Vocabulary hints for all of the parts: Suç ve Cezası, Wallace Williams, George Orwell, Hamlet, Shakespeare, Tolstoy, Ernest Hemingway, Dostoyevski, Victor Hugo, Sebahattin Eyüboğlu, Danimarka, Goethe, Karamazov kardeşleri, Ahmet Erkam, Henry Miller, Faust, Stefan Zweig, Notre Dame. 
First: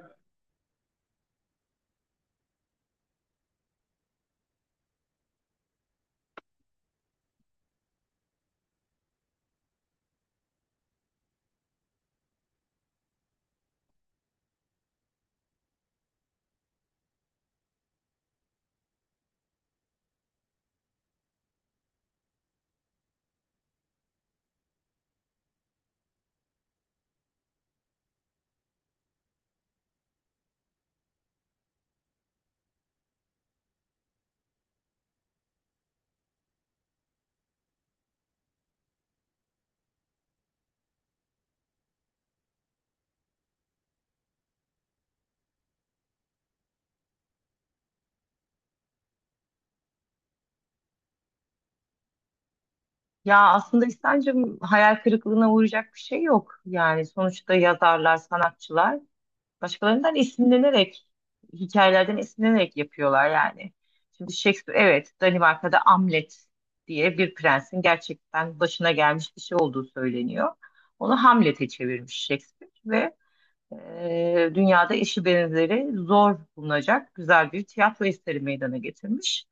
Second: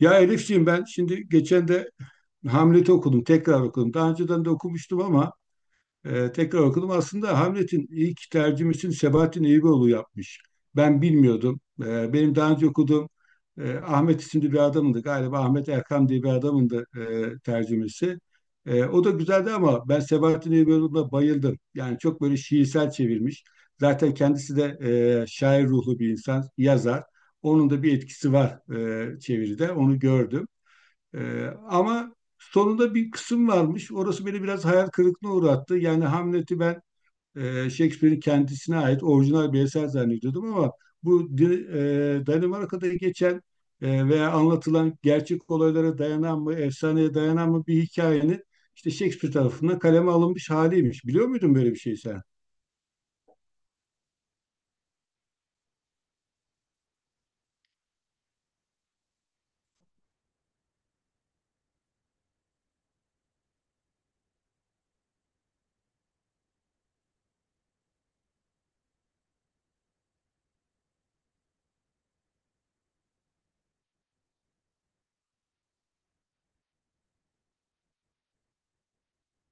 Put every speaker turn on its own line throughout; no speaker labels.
Ya Elifciğim ben şimdi geçen de Hamlet'i okudum, tekrar okudum. Daha önceden de okumuştum ama tekrar okudum. Aslında Hamlet'in ilk tercümesini Sebahattin Eyüboğlu yapmış. Ben bilmiyordum. Benim daha önce okuduğum Ahmet isimli bir adamındı. Galiba Ahmet Erkam diye bir adamındı tercümesi. O da güzeldi ama ben Sebahattin Eyüboğlu'na bayıldım. Yani çok böyle şiirsel çevirmiş. Zaten kendisi de şair ruhlu bir insan, yazar. Onun da bir etkisi var çeviride. Onu gördüm. Ama sonunda bir kısım varmış. Orası beni biraz hayal kırıklığına uğrattı. Yani Hamlet'i ben Shakespeare'in kendisine ait orijinal bir eser zannediyordum ama bu di- Danimarka'da geçen veya anlatılan gerçek olaylara dayanan mı, efsaneye dayanan mı bir hikayenin işte Shakespeare tarafından kaleme alınmış haliymiş. Biliyor muydun böyle bir şey sen?
Ya aslında İhsan'cığım hayal kırıklığına uğrayacak bir şey yok. Yani sonuçta yazarlar, sanatçılar başkalarından esinlenerek, hikayelerden esinlenerek yapıyorlar yani. Şimdi Shakespeare, evet Danimarka'da Hamlet diye bir prensin gerçekten başına gelmiş bir şey olduğu söyleniyor. Onu Hamlet'e çevirmiş Shakespeare ve dünyada eşi benzeri zor bulunacak güzel bir tiyatro eseri meydana getirmiş.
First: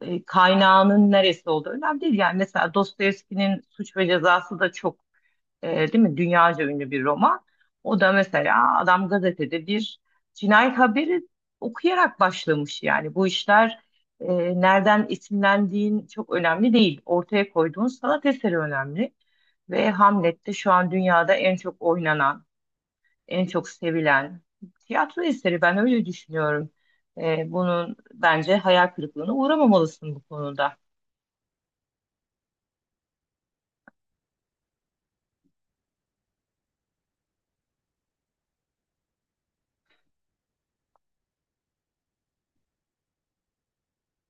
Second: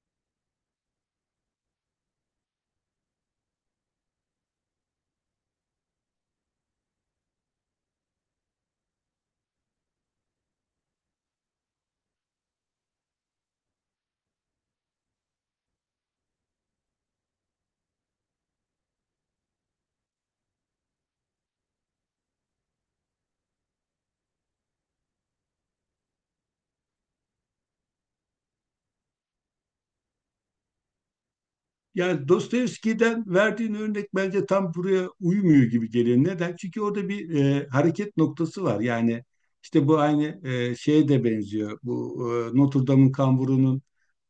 Kaynağının neresi olduğu önemli değil. Yani mesela Dostoyevski'nin Suç ve Cezası da e, değil mi? Dünyaca ünlü bir roman. O da mesela adam gazetede bir cinayet haberi okuyarak başlamış yani. Bu işler e, nereden isimlendiğin çok önemli değil. Ortaya koyduğun sanat eseri önemli. Ve Hamlet'te şu an dünyada en çok oynanan, en çok sevilen tiyatro eseri. Ben öyle düşünüyorum. Bunun bence hayal kırıklığına uğramamalısın bu konuda.
Yani Dostoyevski'den verdiğin örnek bence tam buraya uymuyor gibi geliyor. Neden? Çünkü orada bir hareket noktası var. Yani işte bu aynı şeye de benziyor. Bu Notre Dame'ın kamburunun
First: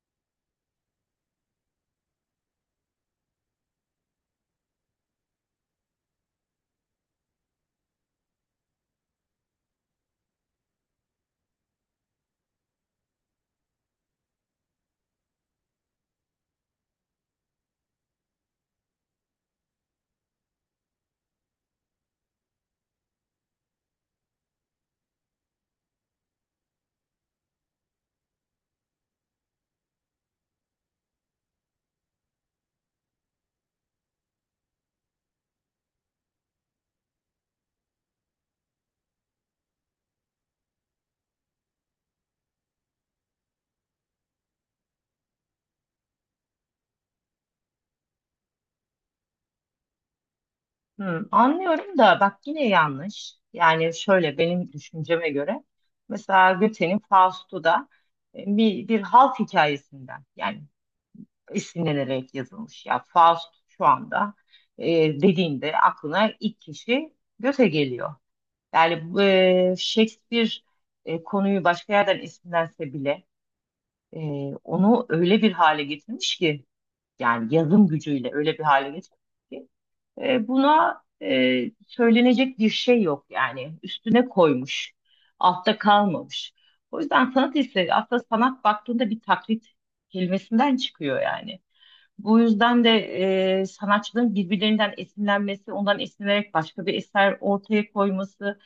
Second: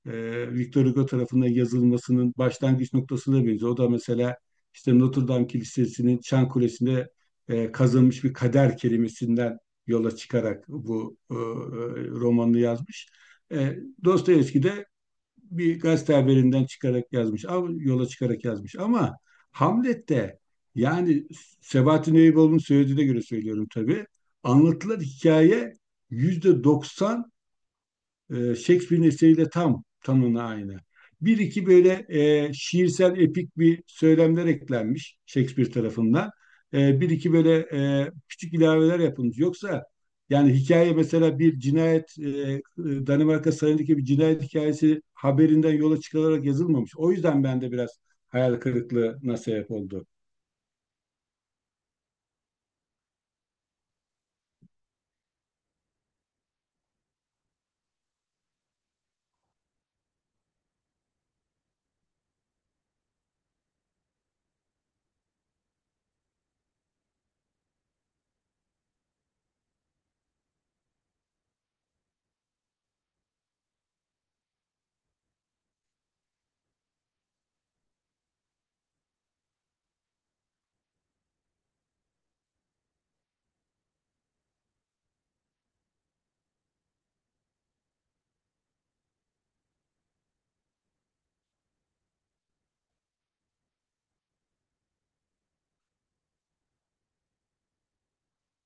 e, Victor Hugo tarafından yazılmasının başlangıç noktasına benziyor. O da mesela işte Notre Dame Kilisesi'nin Çan Kulesi'nde kazılmış bir kader kelimesinden yola çıkarak bu romanını yazmış. E, Dostoyevski de bir gazete haberinden çıkarak yazmış, yola çıkarak yazmış. Ama Hamlet'te yani Sebahattin Eyüboğlu'nun söylediğine göre söylüyorum tabii. Anlatılan hikaye %90 Shakespeare'in eseriyle tam tanına aynı. Bir iki böyle şiirsel epik bir söylemler eklenmiş Shakespeare tarafından. Bir iki böyle küçük ilaveler yapılmış. Yoksa yani hikaye mesela bir cinayet Danimarka sarayındaki bir cinayet hikayesi haberinden yola çıkılarak yazılmamış. O yüzden bende biraz hayal kırıklığına sebep oldu.
Hmm, anlıyorum da bak yine yanlış. Yani şöyle benim düşünceme göre mesela Goethe'nin Faust'u da bir halk hikayesinden yani esinlenerek yazılmış. Ya Faust şu anda e, dediğinde aklına ilk kişi Goethe geliyor. Yani bu, Shakespeare konuyu başka yerden esinlense bile e, onu öyle bir hale getirmiş ki yani yazım gücüyle öyle bir hale getirmiş ki buna söylenecek bir şey yok yani üstüne koymuş, altta kalmamış. O yüzden sanat eseri aslında sanat baktığında bir taklit kelimesinden çıkıyor yani. Bu yüzden de sanatçıların birbirlerinden esinlenmesi, ondan esinlenerek başka bir eser ortaya koyması,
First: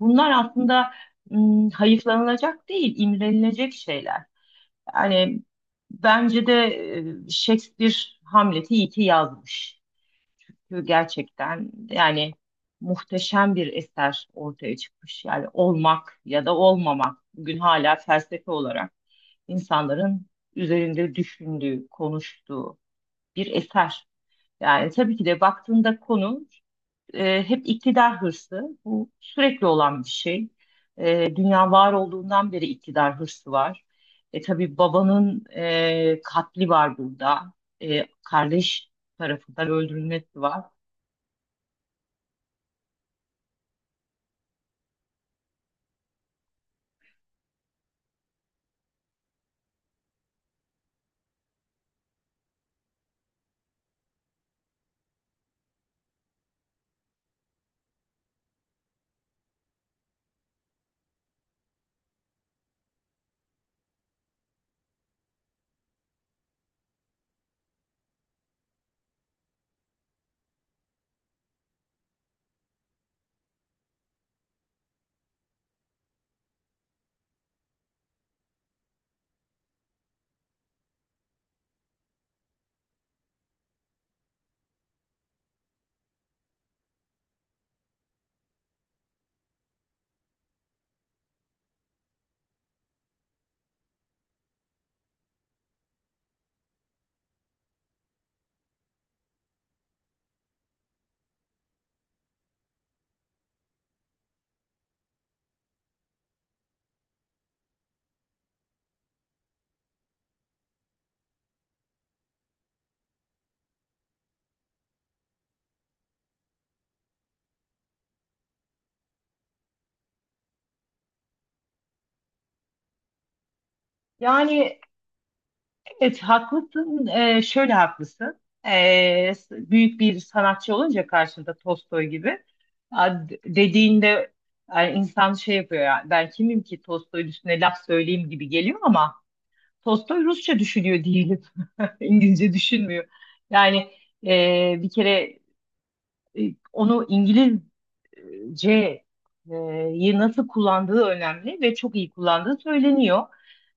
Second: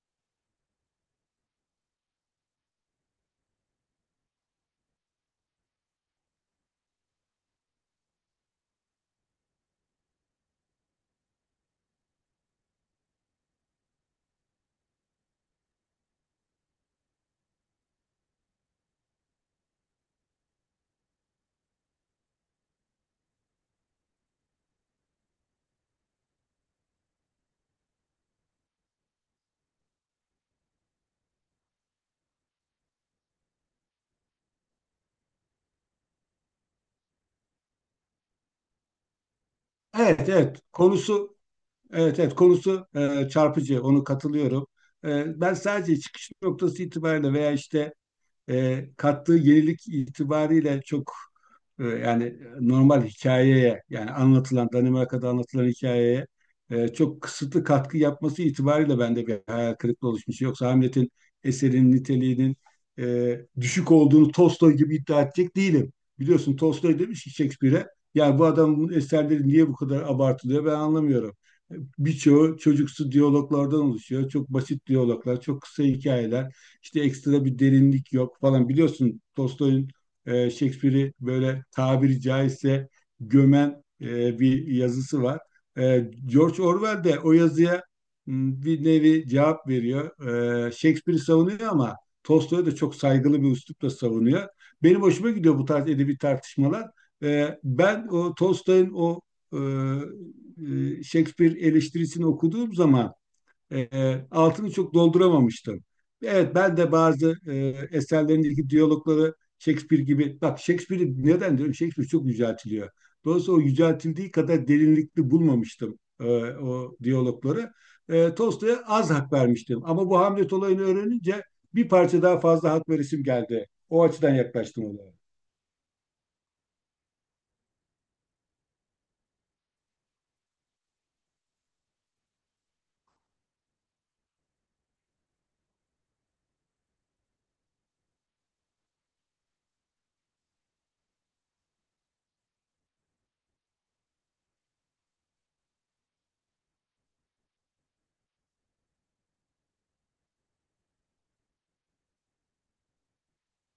bunlar aslında hayıflanılacak değil, imrenilecek şeyler. Yani bence de Shakespeare Hamlet'i iyi ki yazmış. Çünkü gerçekten yani muhteşem bir eser ortaya çıkmış. Yani olmak ya da olmamak bugün hala felsefe olarak insanların üzerinde düşündüğü, konuştuğu bir eser. Yani tabii ki de baktığında konu hep iktidar hırsı. Bu sürekli olan bir şey. Dünya var olduğundan beri iktidar hırsı var. Tabii babanın katli var burada. Kardeş tarafından
Evet,
öldürülmesi
evet
var.
konusu, evet, evet konusu çarpıcı, onu katılıyorum. Ben sadece çıkış noktası itibariyle veya işte kattığı yenilik itibariyle çok yani normal hikayeye, yani anlatılan Danimarka'da anlatılan hikayeye çok kısıtlı katkı yapması itibariyle bende bir hayal kırıklığı oluşmuş. Yoksa Hamlet'in eserin niteliğinin düşük olduğunu Tolstoy gibi iddia edecek değilim. Biliyorsun Tolstoy demiş ki Shakespeare'e, ya bu adamın eserleri niye bu kadar abartılıyor, ben anlamıyorum. Birçoğu çocuksu diyaloglardan oluşuyor. Çok basit diyaloglar, çok kısa hikayeler. İşte ekstra bir derinlik yok falan. Biliyorsun Tolstoy'un Shakespeare'i böyle tabiri caizse gömen bir yazısı var. George Orwell de o yazıya bir nevi cevap veriyor. Shakespeare'i savunuyor ama Tolstoy'u da çok saygılı bir üslupla savunuyor. Benim hoşuma gidiyor bu tarz edebi tartışmalar. Ben o Tolstoy'un o e, Shakespeare eleştirisini okuduğum zaman altını çok dolduramamıştım. Evet, ben de bazı eserlerindeki diyalogları Shakespeare gibi, bak Shakespeare'i neden diyorum, Shakespeare çok yüceltiliyor. Dolayısıyla o yüceltildiği kadar derinlikli bulmamıştım o diyalogları. Tolstoy'a az hak vermiştim ama bu Hamlet olayını öğrenince bir parça daha fazla hak verisim geldi. O açıdan
Yani
yaklaştım olaya.
evet haklısın. Şöyle haklısın. Büyük bir sanatçı olunca karşında Tolstoy gibi dediğinde yani insan şey yapıyor ya ben kimim ki Tolstoy'un üstüne laf söyleyeyim gibi geliyor ama Tolstoy Rusça düşünüyor değilim. İngilizce düşünmüyor. Yani bir kere e, onu İngilizce e, yi nasıl kullandığı önemli ve çok iyi kullandığı söyleniyor.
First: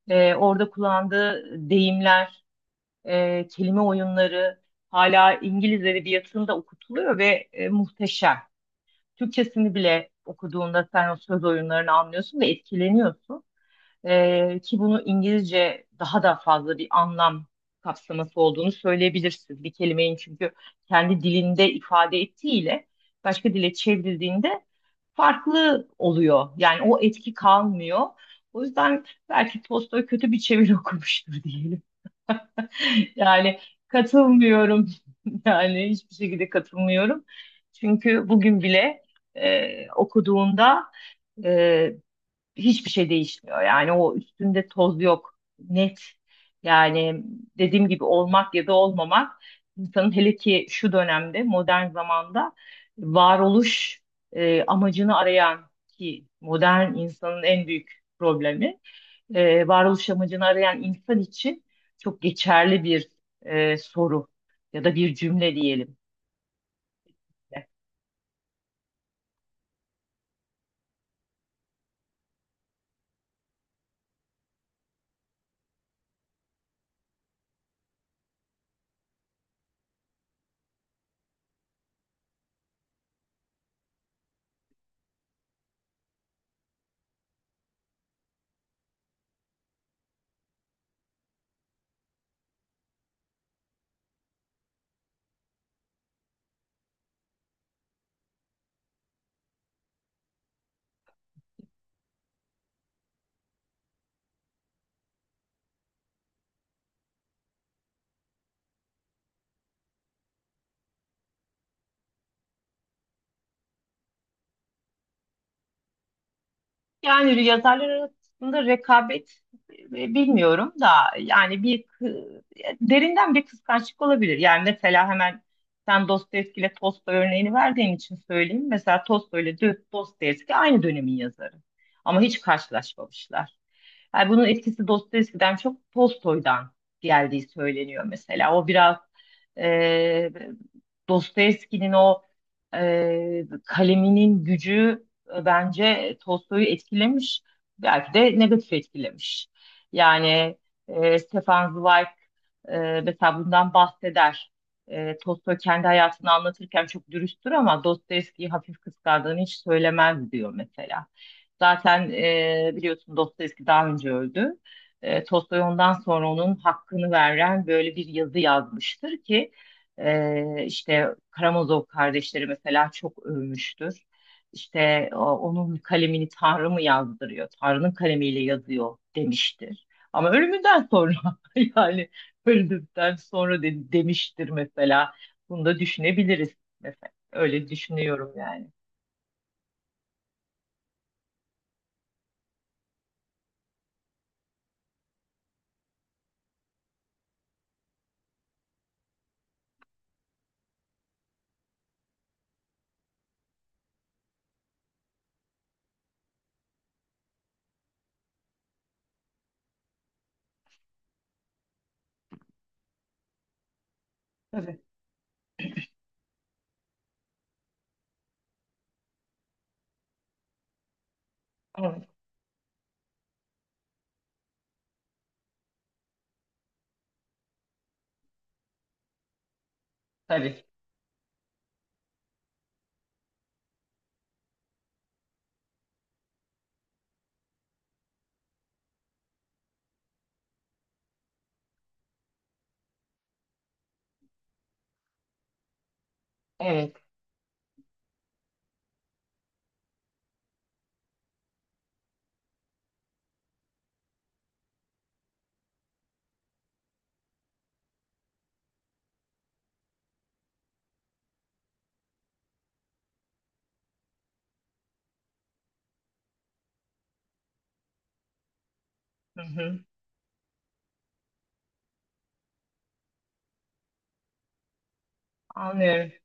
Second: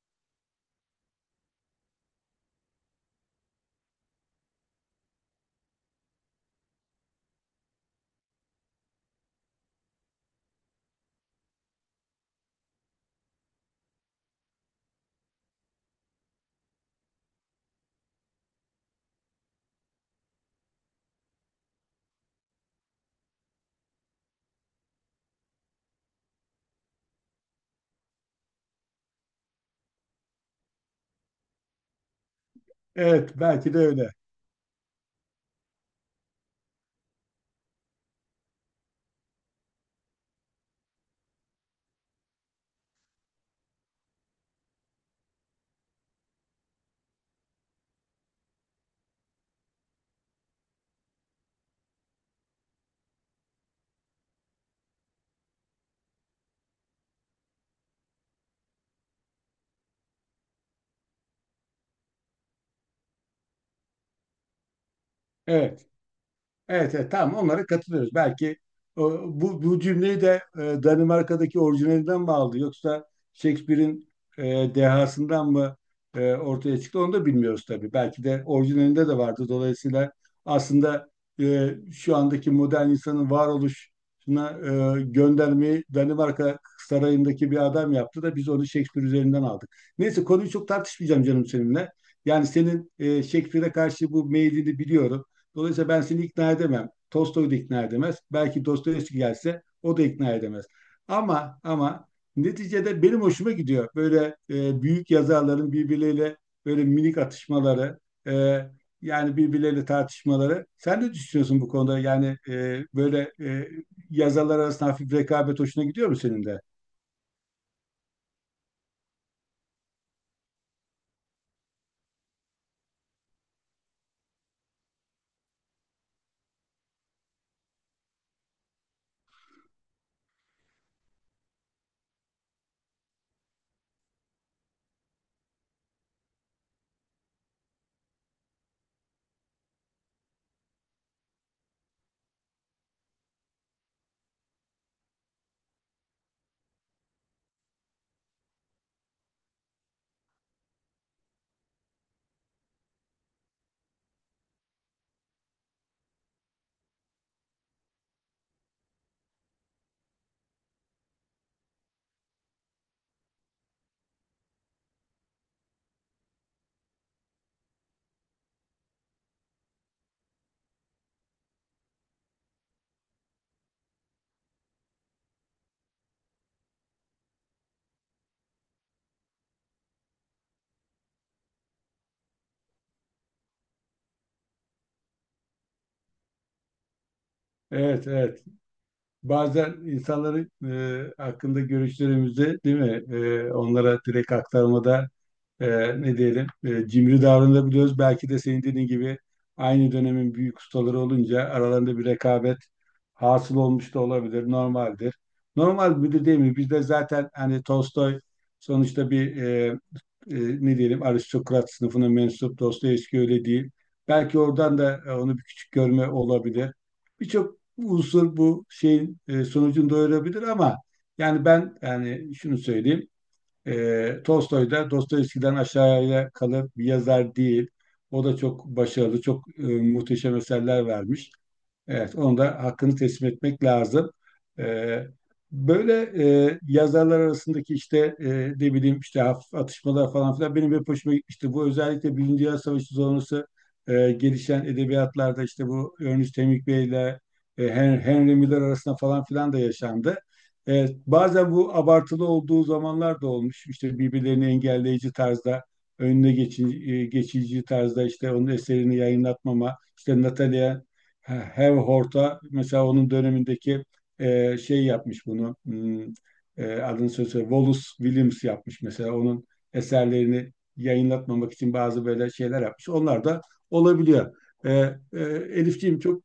Orada kullandığı deyimler, kelime oyunları hala İngiliz edebiyatında okutuluyor ve muhteşem. Türkçesini bile okuduğunda sen o söz oyunlarını anlıyorsun ve etkileniyorsun. Ki bunu İngilizce daha da fazla bir anlam kapsaması olduğunu söyleyebilirsin. Bir kelimenin çünkü kendi dilinde ifade ettiğiyle başka dile çevrildiğinde farklı oluyor. Yani o etki kalmıyor. O yüzden belki Tolstoy kötü bir çeviri okumuştur diyelim.
Evet
Yani
belki de öyle.
katılmıyorum. Yani hiçbir şekilde katılmıyorum. Çünkü bugün bile okuduğunda e, hiçbir şey değişmiyor. Yani o üstünde toz yok. Net. Yani dediğim gibi olmak ya da olmamak insanın hele ki şu dönemde modern zamanda varoluş amacını arayan ki modern insanın en büyük problemi varoluş amacını arayan insan için çok geçerli bir soru ya da bir cümle
Evet.
diyelim.
Evet, evet tamam, onlara katılıyoruz. Belki bu cümleyi de Danimarka'daki orijinalinden mi aldı yoksa Shakespeare'in dehasından mı ortaya çıktı, onu da bilmiyoruz tabii. Belki de orijinalinde de vardı. Dolayısıyla aslında şu andaki modern insanın varoluşuna göndermeyi Danimarka sarayındaki bir adam yaptı da biz onu Shakespeare üzerinden aldık. Neyse, konuyu çok tartışmayacağım canım seninle. Yani senin Shakespeare'e karşı bu meylini biliyorum. Dolayısıyla ben seni ikna edemem. Tolstoy da ikna edemez. Belki Dostoyevski gelse o da ikna edemez. Ama neticede benim hoşuma gidiyor böyle büyük yazarların birbirleriyle böyle minik atışmaları, e, yani birbirleriyle tartışmaları. Sen ne düşünüyorsun bu konuda? Yani böyle yazarlar arasında hafif rekabet hoşuna gidiyor mu senin de?
Yani yazarlar arasında rekabet bilmiyorum da yani derinden bir kıskançlık olabilir. Yani mesela hemen sen Dostoyevski ile Tolstoy örneğini verdiğin için söyleyeyim. Mesela Tolstoy ile Dostoyevski aynı dönemin yazarı ama hiç karşılaşmamışlar. Yani bunun etkisi Dostoyevski'den çok Tolstoy'dan geldiği söyleniyor mesela. O biraz e, Dostoyevski'nin o kaleminin gücü bence Tolstoy'u etkilemiş, belki de negatif etkilemiş. Yani Stefan Zweig mesela bundan bahseder. Tolstoy kendi hayatını anlatırken çok dürüsttür ama Dostoyevski'yi hafif kıskandığını hiç söylemez diyor mesela. Zaten biliyorsun Dostoyevski daha önce öldü. Tolstoy ondan sonra onun hakkını veren böyle bir yazı yazmıştır ki işte Karamazov kardeşleri mesela çok övmüştür işte onun kalemini Tanrı mı yazdırıyor? Tanrı'nın kalemiyle yazıyor demiştir. Ama ölümünden sonra yani öldükten sonra demiştir mesela. Bunu da düşünebiliriz mesela. Öyle
Evet,
düşünüyorum
evet.
yani.
Bazen insanların hakkında görüşlerimizi, değil mi, onlara direkt aktarmada e, ne diyelim, cimri davranabiliyoruz. Belki de senin dediğin gibi aynı dönemin büyük ustaları olunca aralarında bir rekabet hasıl olmuş da olabilir. Normaldir. Normal bir de değil mi? Bizde zaten hani Tolstoy sonuçta bir ne diyelim aristokrat sınıfına mensup, Dostoyevski öyle değil. Belki oradan
Tabii.
da onu bir küçük görme olabilir. Birçok unsur bu şeyin sonucunu doyurabilir ama yani ben,
Evet.
yani şunu söyleyeyim. Tolstoy da Dostoyevski'den aşağıya kalır bir yazar değil. O da çok başarılı, çok muhteşem
Tabii.
eserler vermiş. Evet, onu da hakkını teslim etmek lazım. Ee, Böyle yazarlar arasındaki işte ne bileyim işte hafif atışmalar falan filan benim hep hoşuma gitmişti. Bu özellikle Birinci Dünya Savaşı sonrası gelişen edebiyatlarda işte bu Ernest Hemingway
Evet.
ile Henry Miller arasında falan filan da yaşandı. Bazen bu abartılı olduğu zamanlar da olmuş. İşte birbirlerini engelleyici tarzda, önüne geçici tarzda işte onun eserini yayınlatmama, işte Natalia Hev Horta mesela onun dönemindeki şey yapmış bunu, hmm, adını söylese Wallace Williams yapmış mesela
Hı
onun
hı.
eserlerini yayınlatmamak için bazı böyle şeyler yapmış. Onlar da olabiliyor. E, e, Elifciğim
Anlıyorum.
çok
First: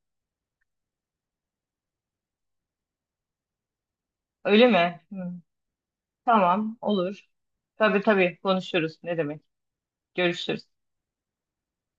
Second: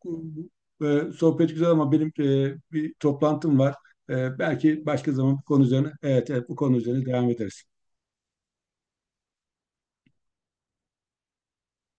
sohbet güzel ama benim bir toplantım var.
Öyle
Belki
mi?
başka
Hı.
zaman bu konu üzerine, evet, evet bu konu
Tamam,
üzerine
olur.
devam ederiz.
Tabii tabii konuşuruz. Ne demek? Görüşürüz.